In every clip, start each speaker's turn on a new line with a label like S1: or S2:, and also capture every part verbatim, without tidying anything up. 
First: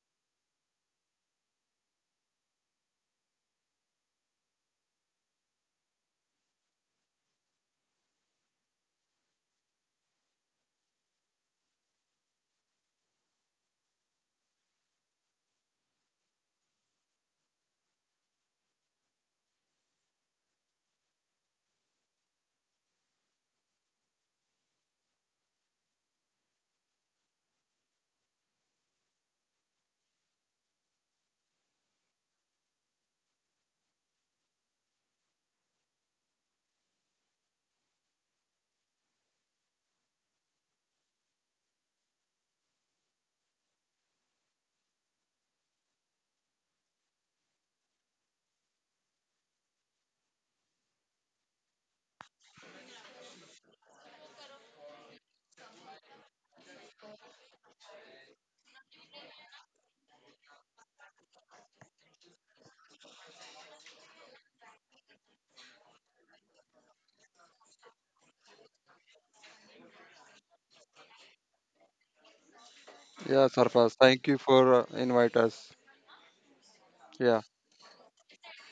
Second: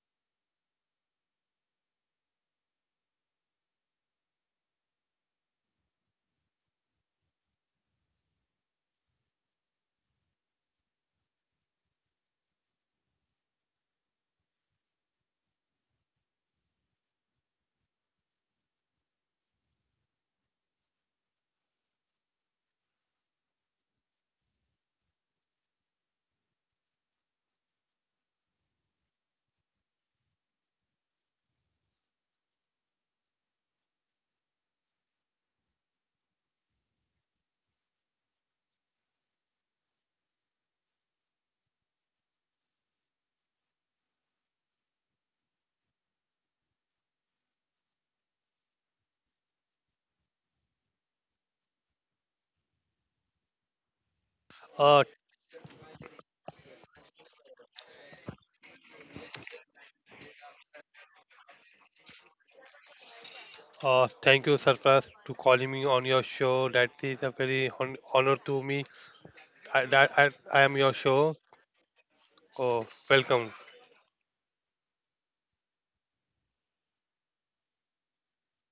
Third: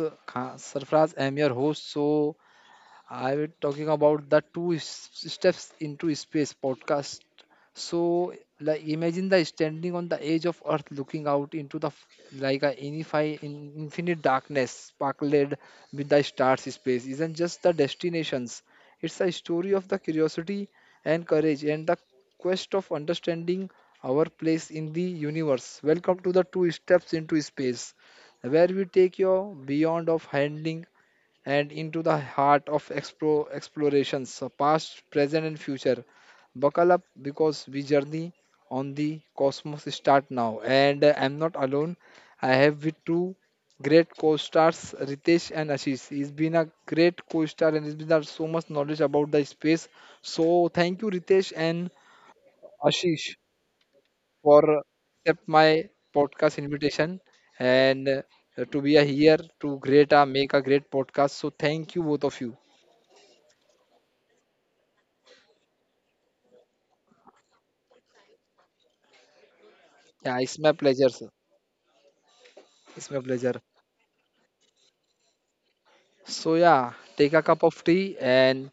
S1: uh, Kha- Sarfraz. I'm your host. So, I will talking about the two s- steps into space podcast. So, like imagine the standing on the edge of Earth, looking out into the f- like a infinite, infinite darkness, sparkled with the stars. Space isn't just the destinations; it's a story of the curiosity and courage, and the quest of understanding our place in the universe. Welcome to the two steps into space, where we take you beyond of handling and into the heart of explore, explorations, so past, present, and future. Buckle up because we journey on the cosmos start now. And uh, I'm not alone. I have with two great co-stars, Ritesh and Ashish. He's been a great co-star and he's been there so much knowledge about the space. So thank you, Ritesh and Ashish, for
S2: Uh,
S1: accept my podcast invitation and uh, to be a here to create a make a great podcast. So thank you both of you.
S2: uh, Thank you, Sarfraz, to calling me on your show. That is a very hon honor to me. I, that I,
S1: Yeah, it's
S2: I
S1: my
S2: am your
S1: pleasure, sir.
S2: show. Oh,
S1: It's my
S3: Yeah,
S2: welcome.
S1: pleasure.
S3: Sarfaz, thank you for uh, invite us.
S1: So yeah, take
S3: Yeah,
S1: a cup of tea and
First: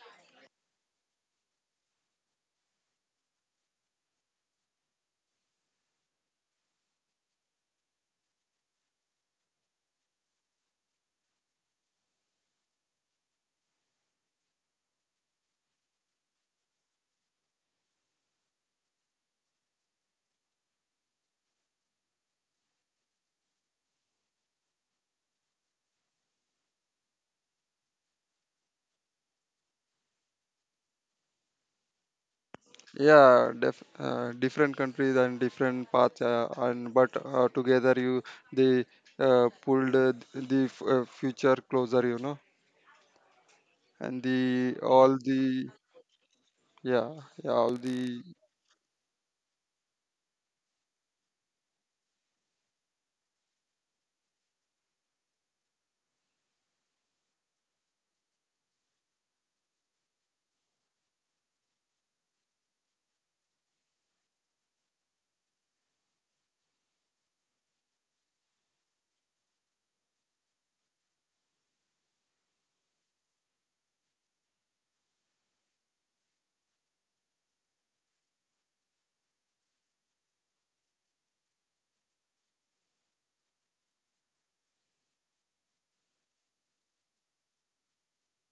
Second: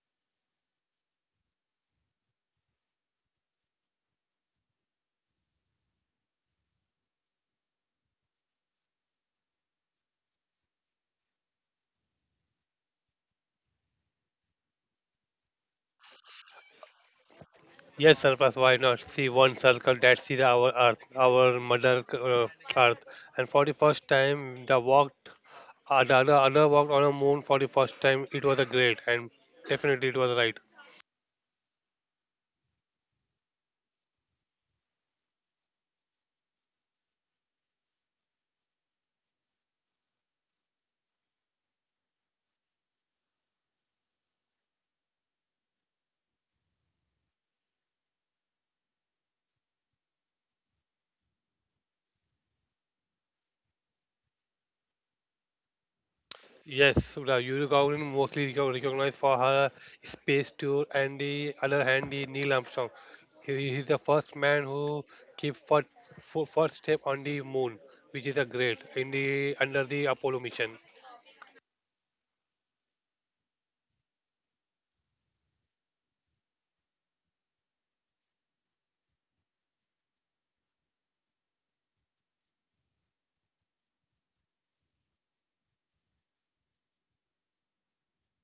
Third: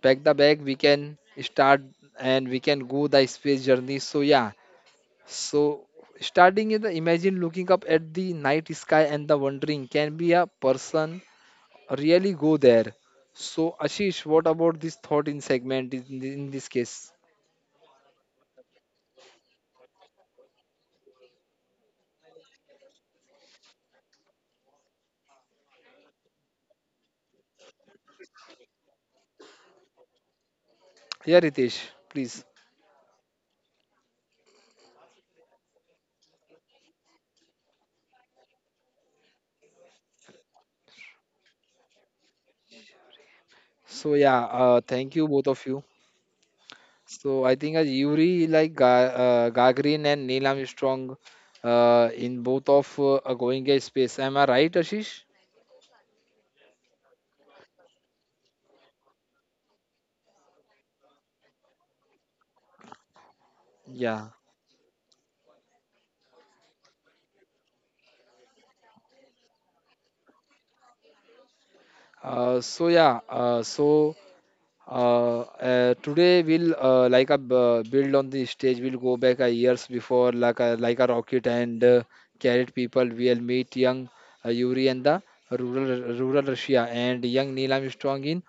S1: pack the bag. We can start and we can go the space journey. So yeah, so starting in the imagine looking up at the night sky and the wondering can be a person really go there. So Ashish, what about this thought in segment in, in this case?
S2: Yes, Sarfraz, why not? See one circle. That's is our Earth, our mother uh, Earth. And for the first time, the walked, uh, the other, other walked on the moon for the first time. It was a great, and definitely it was right.
S1: Yeah, Ritesh, please.
S3: yeah, def- uh, Different countries and different paths, uh, and but uh, together you they uh, pulled uh, the f- uh, future closer, you know,
S1: So
S3: and
S1: yeah,
S3: the
S1: uh, thank
S3: all
S1: you both of
S3: the
S1: you.
S3: yeah,
S1: So
S3: yeah,
S1: I
S3: all
S1: think as
S3: the
S1: Yuri like Ga- uh, Gagarin and Neil Armstrong uh, in both of uh, are going a space. Am I right, Ashish?
S2: Yes, the Yuri mostly reco- recognized for her space tour and the other hand the Neil Armstrong. He is the
S1: Yeah.
S2: first man who keep first, first step on the moon, which is a great in the under the Apollo mission.
S1: Uh, so yeah. Uh, so Uh, uh, today we'll uh, like a uh, build on the stage. We'll go back a years before, like a like a rocket and uh, carried people. We'll meet young uh, Yuri and the rural rural Russia and young Neil Armstrong in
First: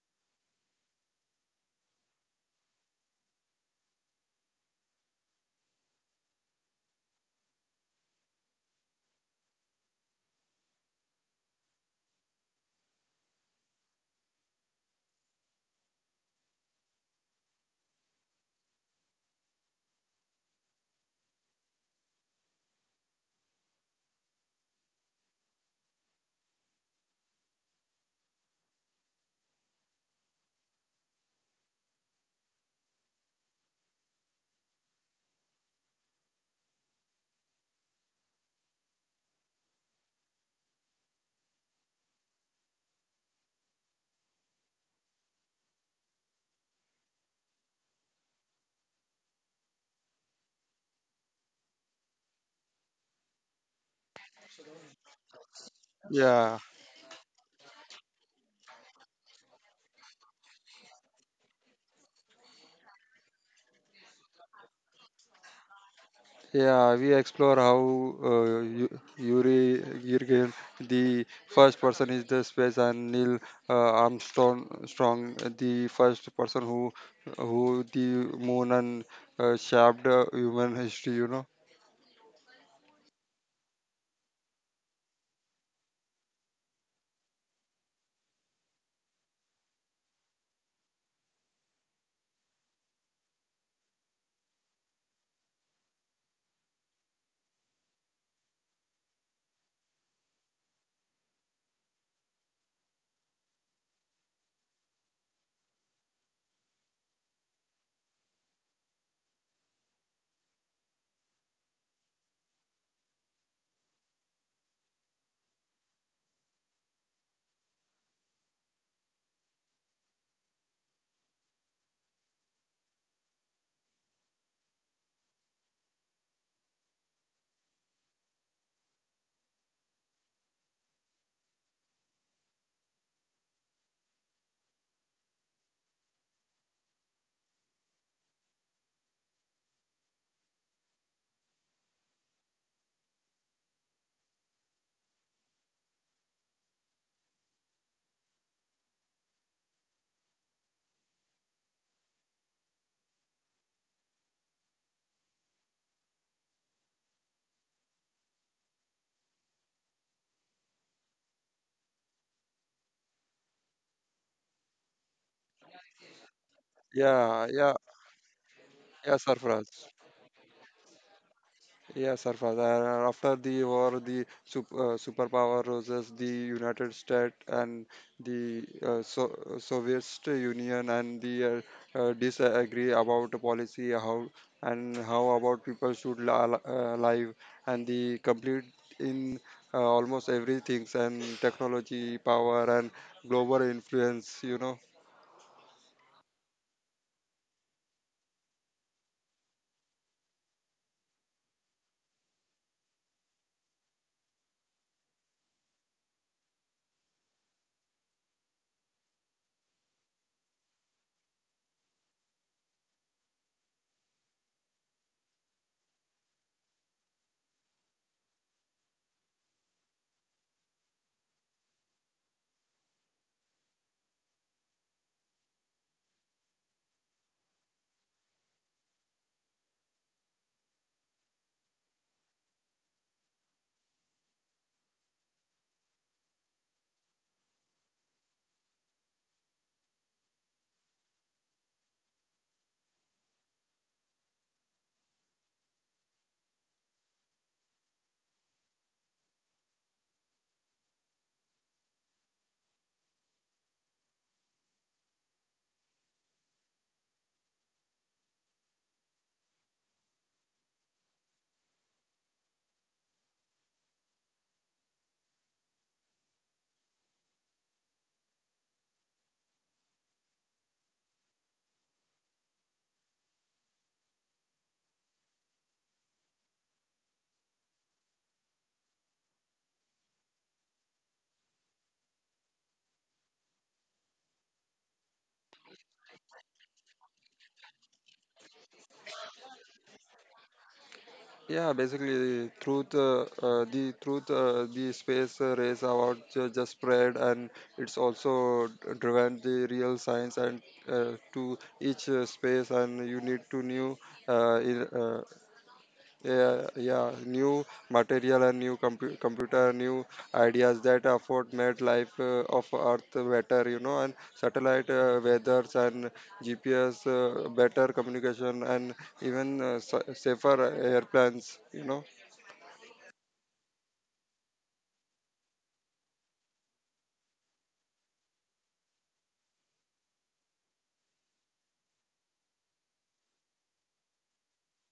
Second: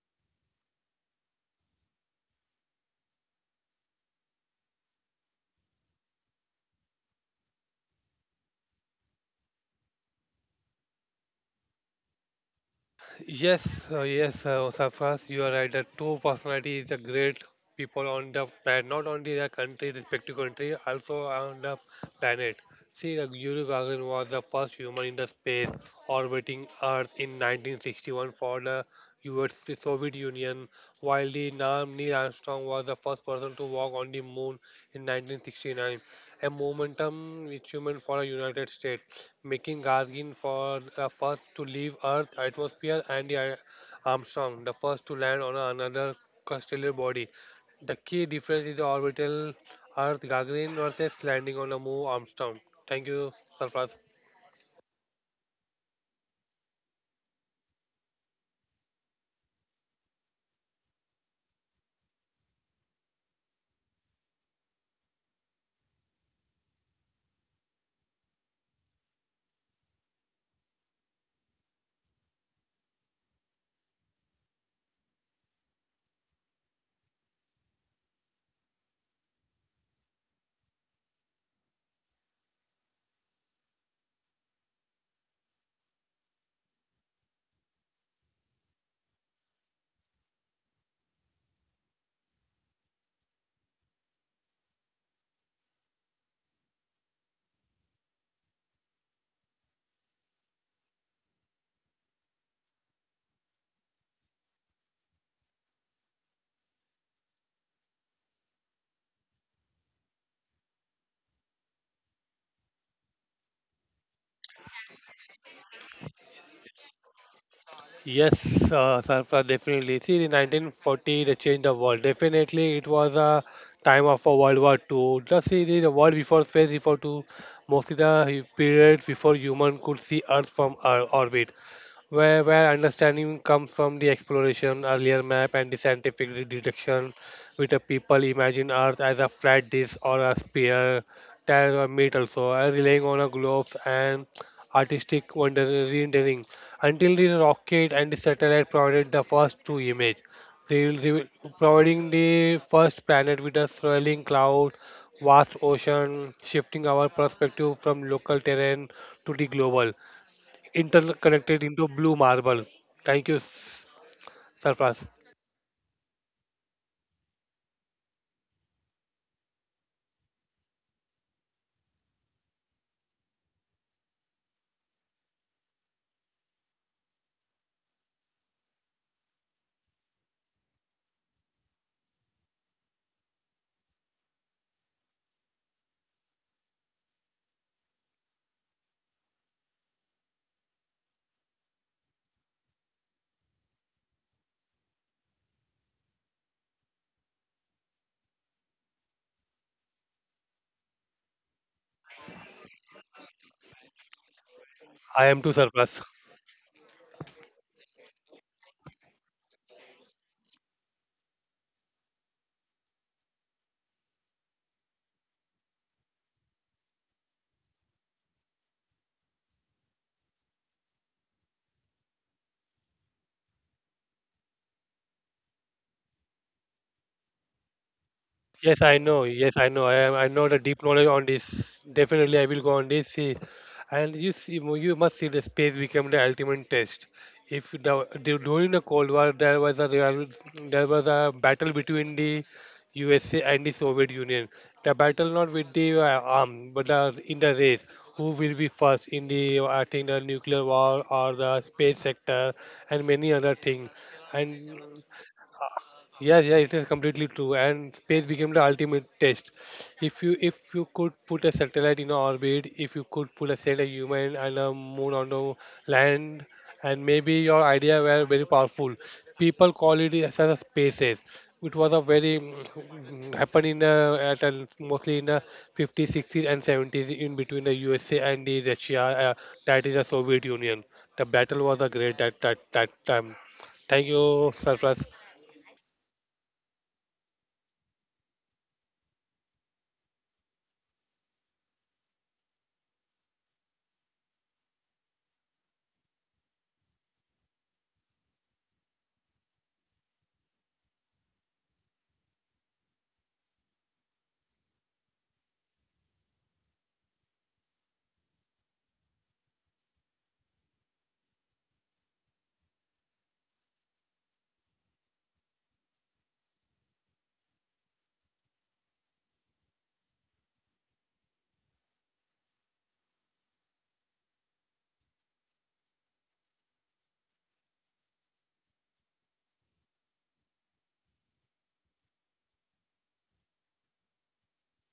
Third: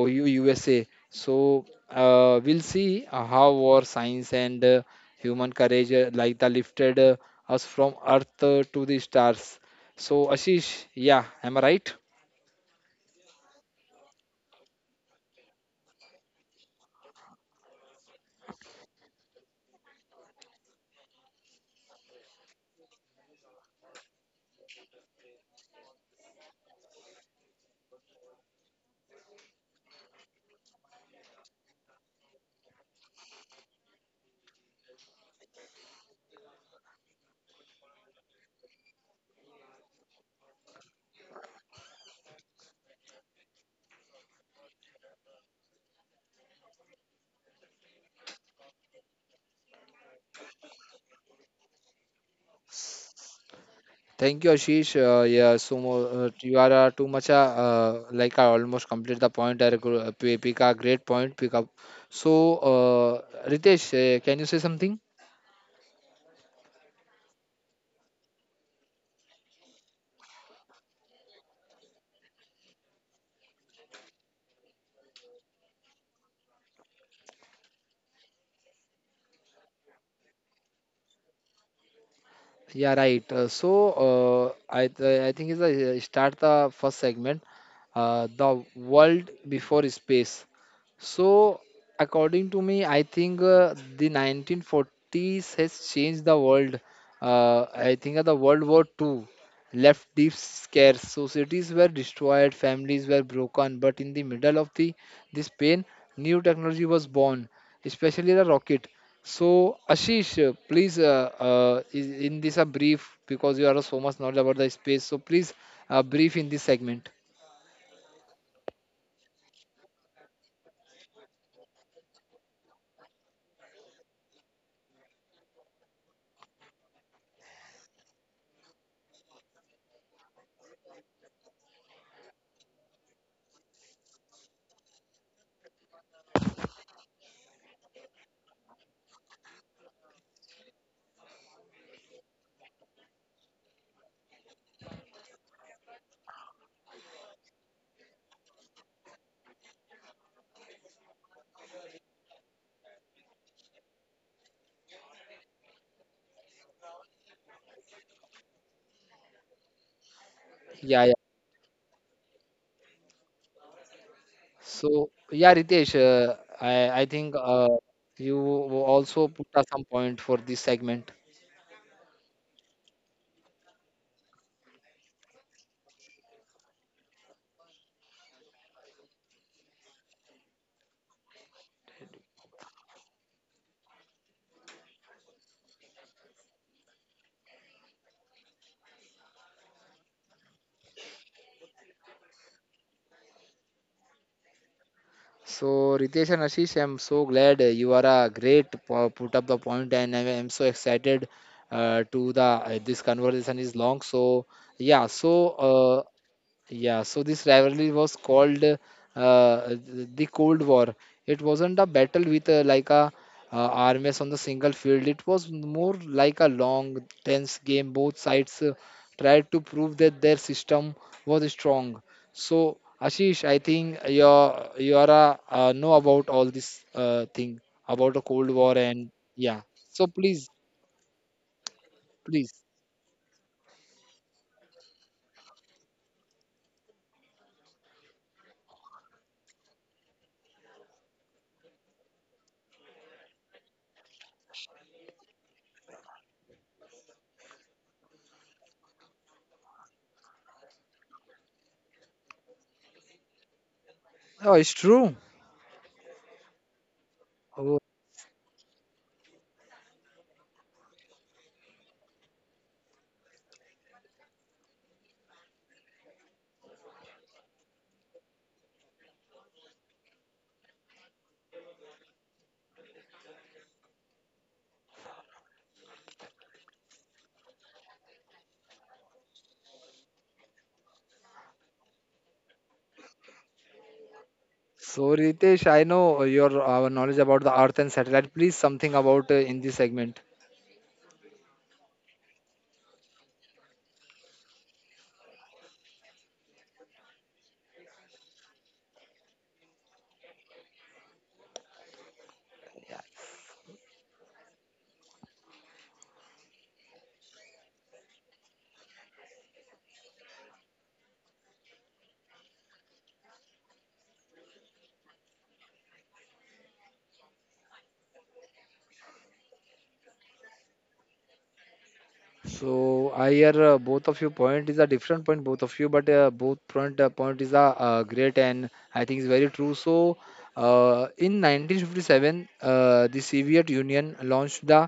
S1: O U U S A. So uh, we'll see uh, how war, science, and uh, human courage uh, like the lifted uh, us from Earth uh, to the stars. So Ashish, yeah, am I right?
S2: Yes, uh, yes, uh, Safas, you are right. The two personalities, the great people on the planet, not only their country, respective country, also on the planet. See, the Yuri Gagarin was the first human in the space orbiting Earth in nineteen sixty-one for the U S, the Soviet Union, while the Nam Neil Armstrong was the first person to walk on the moon in nineteen sixty-nine, a momentum which human for a United States, making Gagarin for the first to leave Earth atmosphere and the Armstrong, the first to land on another stellar body. The key difference is the orbital Earth Gagarin versus landing on the moon Armstrong. Thank you, Sarfraz.
S1: Thank you, Ashish. Uh, yeah, so mo- uh, you
S3: yeah,
S1: are uh, too much. Uh, uh, like I almost complete the point. I agree- uh, pick a great point. Pick up. So, uh, Ritesh, uh, can you say something?
S3: Yeah, we explore how uh, Yu- Yuri Gagarin, the first person is the space, and Neil uh, Armstrong, strong, the first person who who the moon and uh, shaped uh, human history. You know.
S1: Yeah, right. Uh, so uh, I th- I think it's uh, start the first segment, uh, the world before space. So according to me, I think uh, the nineteen forties has changed the world. Uh, I think uh, the World War Two left deep scares. So cities were destroyed, families were broken, but in the middle of the this pain, new technology was born, especially the rocket. So, Ashish, uh, please, uh, uh, is- in this a brief, because you are so much knowledge about the space. So, please, uh, brief in this segment.
S2: Yes, uh, Sarfraz, definitely. See, in nineteen forty, they changed the world. Definitely, it was a time of a World War Two. Just see the the world before space, before to mostly the period before human could see Earth from our orbit, where where understanding comes from the exploration, earlier map, and the scientific de- deduction, with the people imagine Earth as a flat disk or a sphere, that or made also, and relying on a globes and artistic wonder rendering until the rocket and the satellite provided the first two images. They will reveal- Providing the first planet with a swirling cloud, vast ocean, shifting our perspective from local terrain to the global,
S1: Yeah, yeah.
S2: interconnected into blue marble. Thank you, Surface.
S1: So, yeah, Ritesh, uh, I, I think
S3: Yeah,
S1: uh,
S3: yeah,
S1: you
S3: yeah,
S1: also put up some
S3: Sarfraz.
S1: point for this segment.
S3: Yes, sir. Father, after the war, the sup- uh, superpower roses, the United States and the uh, so- uh, Soviet Union, and the uh, uh, disagree about the policy, how and how about people should li- uh, live, and the complete in uh, almost everything, and technology, power, and global influence. You know.
S1: So, Ritesh and Ashish, I'm so glad uh, you are a great po- put up the point, and I am so excited uh, to the uh, this conversation is long. So, yeah,
S2: I
S1: so
S2: am to Surface.
S1: uh, yeah, so this rivalry was called uh, uh, the Cold War. It wasn't a battle with uh, like a uh, armies on the single field. It was more like a long, tense game. Both sides uh, tried to prove that their system was strong. So, Ashish, I think you're you are a, uh, know about all this uh, thing about the Cold
S2: Yes,
S1: War
S2: I
S1: and
S2: know. Yes,
S1: yeah.
S2: I know. I
S1: So
S2: am. I know
S1: please,
S2: the deep knowledge on this. Definitely, I
S1: please.
S2: will go on this. See, and you see, you must see the space become the ultimate test. If the, the- During the Cold War there was a real, there was a battle between the U S A and the Soviet Union. The battle not with the uh, arm, but uh, in the race. Who will be first in the uh, I think the nuclear war or the space sector and many other things.
S1: Oh, it's
S2: And
S1: true.
S2: yes, yeah, it is completely true. And space became the ultimate test. If you if you could put a satellite in orbit, if you could put a set a human and a moon on the land, and maybe your idea were very powerful. People call it as a space race. It was a very mm, happened in the at a, mostly in the fifties, sixties, and seventies in between the U S A and the Russia. Uh, that is the Soviet Union. The battle was a great that that that time. Thank you, Sarfraz.
S1: So, Ritesh, I know your uh, knowledge about the Earth and satellite. Please, something about uh, in this segment.
S3: Yeah, basically, through the uh, uh, the truth, uh, the space uh, race about ju- just spread, and it's also d- driven the real science and uh, to each uh, space, and you need to new, uh, in- uh, yeah, yeah, new material and new compu- computer, new ideas that afford made life uh, of Earth better, you know, and satellite uh, weathers and G P S, uh, better communication, and even uh, sa- safer airplanes, you know.
S1: So I hear uh, both of you point is a different point both of you, but uh, both point uh, point is a uh, great and I think it's very true. So uh, in nineteen fifty-seven, uh, the Soviet Union launched the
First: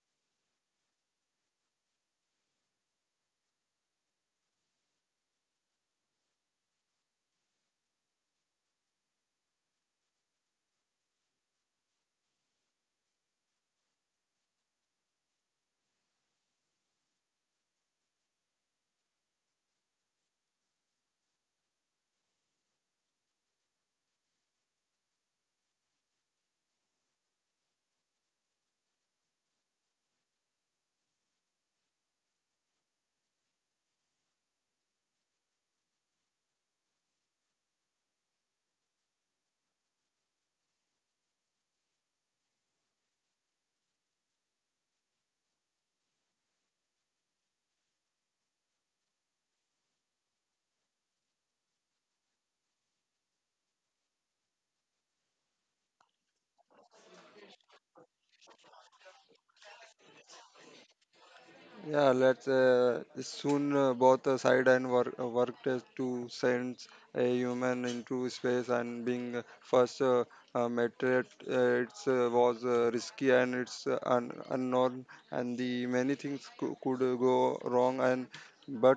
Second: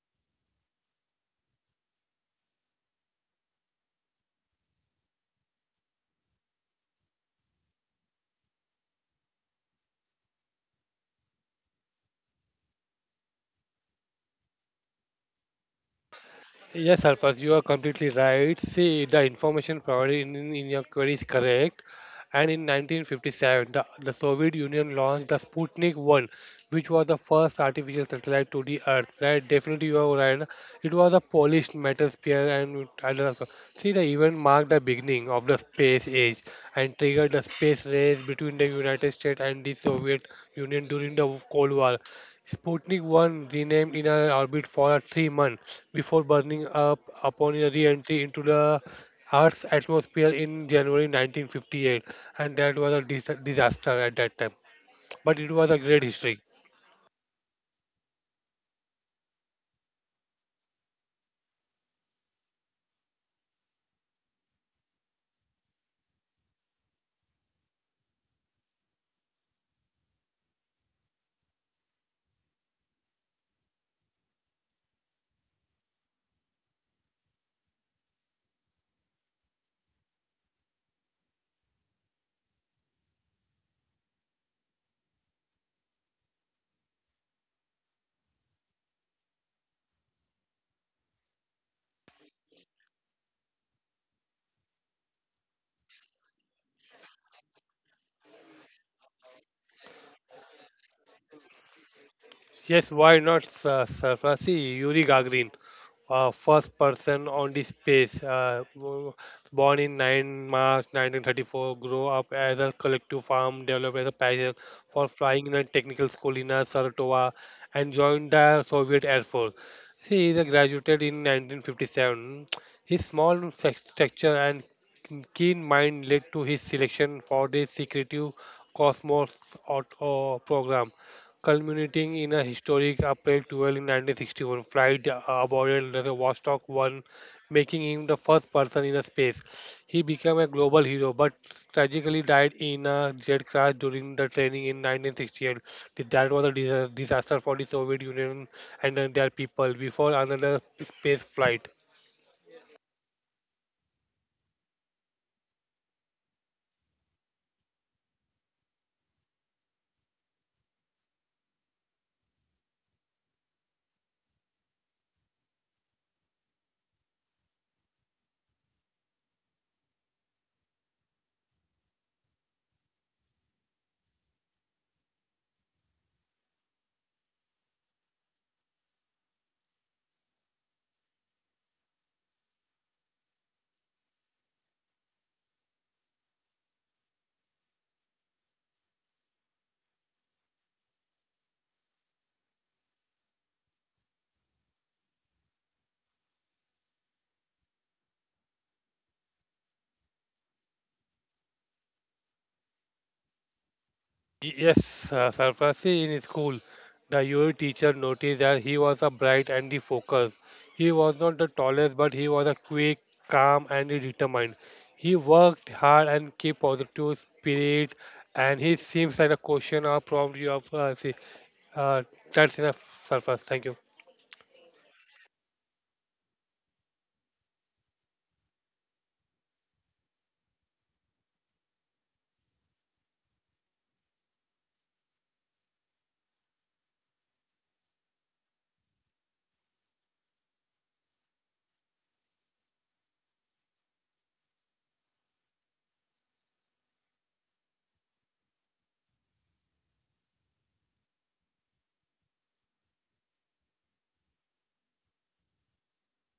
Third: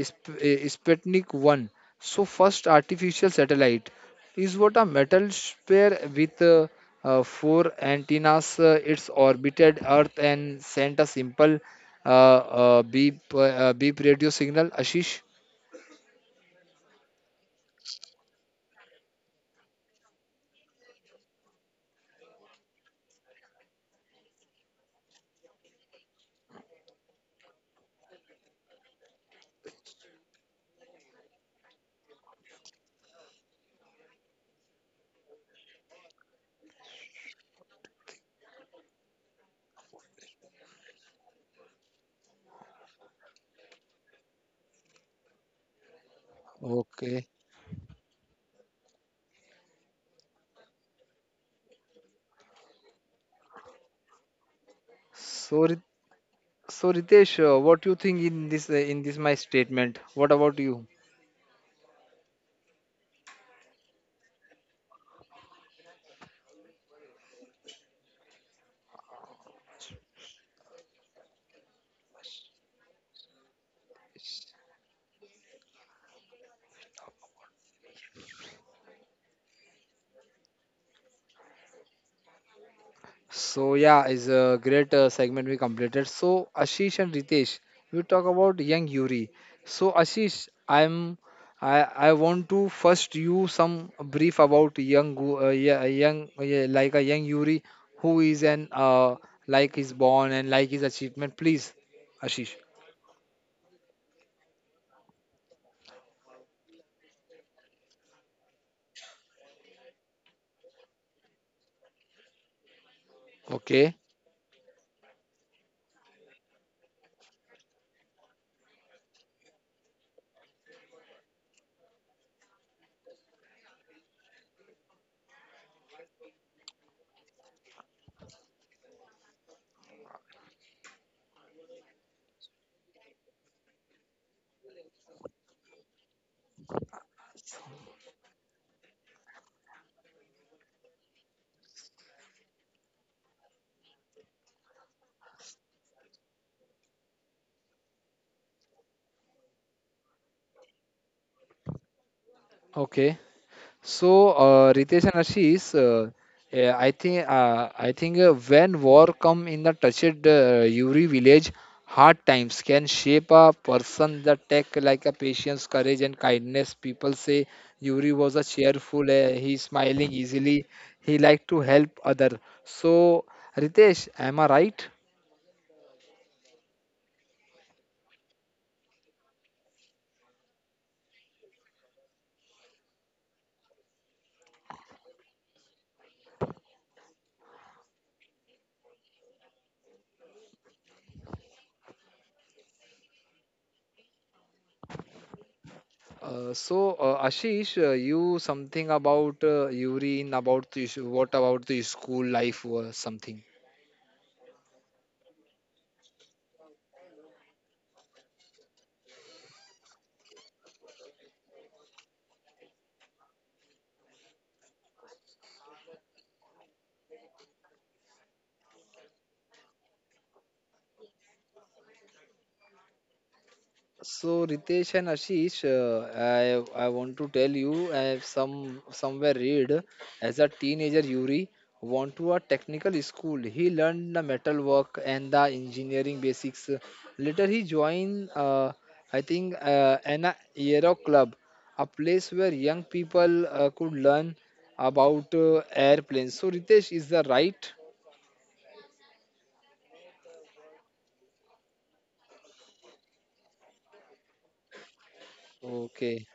S1: Sp- uh, Sputnik one. So first artificial satellite is what a metal sphere with uh, uh, four antennas. Uh, it's orbited Earth and sent a simple uh, uh, beep uh, uh, beep radio signal. Ashish,
S2: Yes, Arpaz, you are completely right. See, the information provided in, in, in your query is correct. And in nineteen fifty-seven, the, the Soviet Union launched the Sputnik one, which was the first artificial satellite to the Earth. Right? Definitely, you are right. It was a polished metal sphere, and other also. See, the event marked the beginning of the space age and triggered the space race between the United States and the Soviet Union during the Cold War. Sputnik one remained in our orbit for three months before burning up
S1: okay.
S2: upon a re entry into the Earth's atmosphere in January nineteen fifty-eight, and that was a dis- disaster at that time. But it
S1: So,
S2: was a
S1: Rit-
S2: great history.
S1: so Ritesh, uh, what do you think in this uh, in this my statement? What about you?
S3: Yeah, let's uh, soon uh, both uh, side and work uh, work test to send a human into space and being uh, first uh, uh, meteorite uh, it's uh, was uh, risky and it's uh, un- unknown and the many things cou- could uh, go wrong and but
S1: So yeah, is a great uh, segment we completed. So Ashish and Ritesh, we talk about young Yuri. So Ashish, I'm I I want to first you some brief about young gu- uh, yeah, young yeah, like a young Yuri who is an uh, like is born and like his achievement. Please, Ashish.
S2: Yes, why not, sir? sir? Uh, See, Yuri Gagarin, uh, first person on the space, uh, w- born in March ninth nineteen thirty-four, grew up as a collective farm,
S1: Okay,
S2: developed as a passion for flying in a technical school in uh, Saratova, and joined the Soviet Air Force. He is a graduated in nineteen fifty-seven. His small sex- stature and keen mind led to his selection for the secretive Cosmos Auto program culminating in a historic April twelfth in nineteen sixty-one flight uh, aboard the Vostok one, making him the first person in a space. He became a global hero, but tragically died in a jet crash during the training in nineteen sixty-eight. That was a dis- disaster for the Soviet Union and uh, their people before another space flight.
S1: okay. So, uh, Ritesh and Ashish, uh, eh, I think uh, I think uh, when war come in the touched uh, Yuri village, hard times can shape a person. The tech like a patience, courage, and kindness. People say Yuri was a cheerful. Uh, he smiling easily. He liked to help other. So, Ritesh, am I right? Uh, so, uh, Ashish, uh, you something about uh, Yuri in about the, what about the school life or something?
S2: Y- Yes, uh, Sarfrazi in his school, the U A teacher noticed that he was a bright and the focused. He was not the tallest, but he was a quick, calm, and determined. He worked hard and kept positive spirit, and he seems like a question or prompt you have uh, see, uh, that's enough, Sarfraz. Thank you.
S1: So Ritesh and Ashish, uh, I I want to tell you I have some somewhere read as a teenager Yuri went to a technical school. He learned the metal work and the engineering basics. Later he joined uh, I think uh, an aero club, a place where young people uh, could learn about uh, airplanes. So Ritesh is the right. Okay.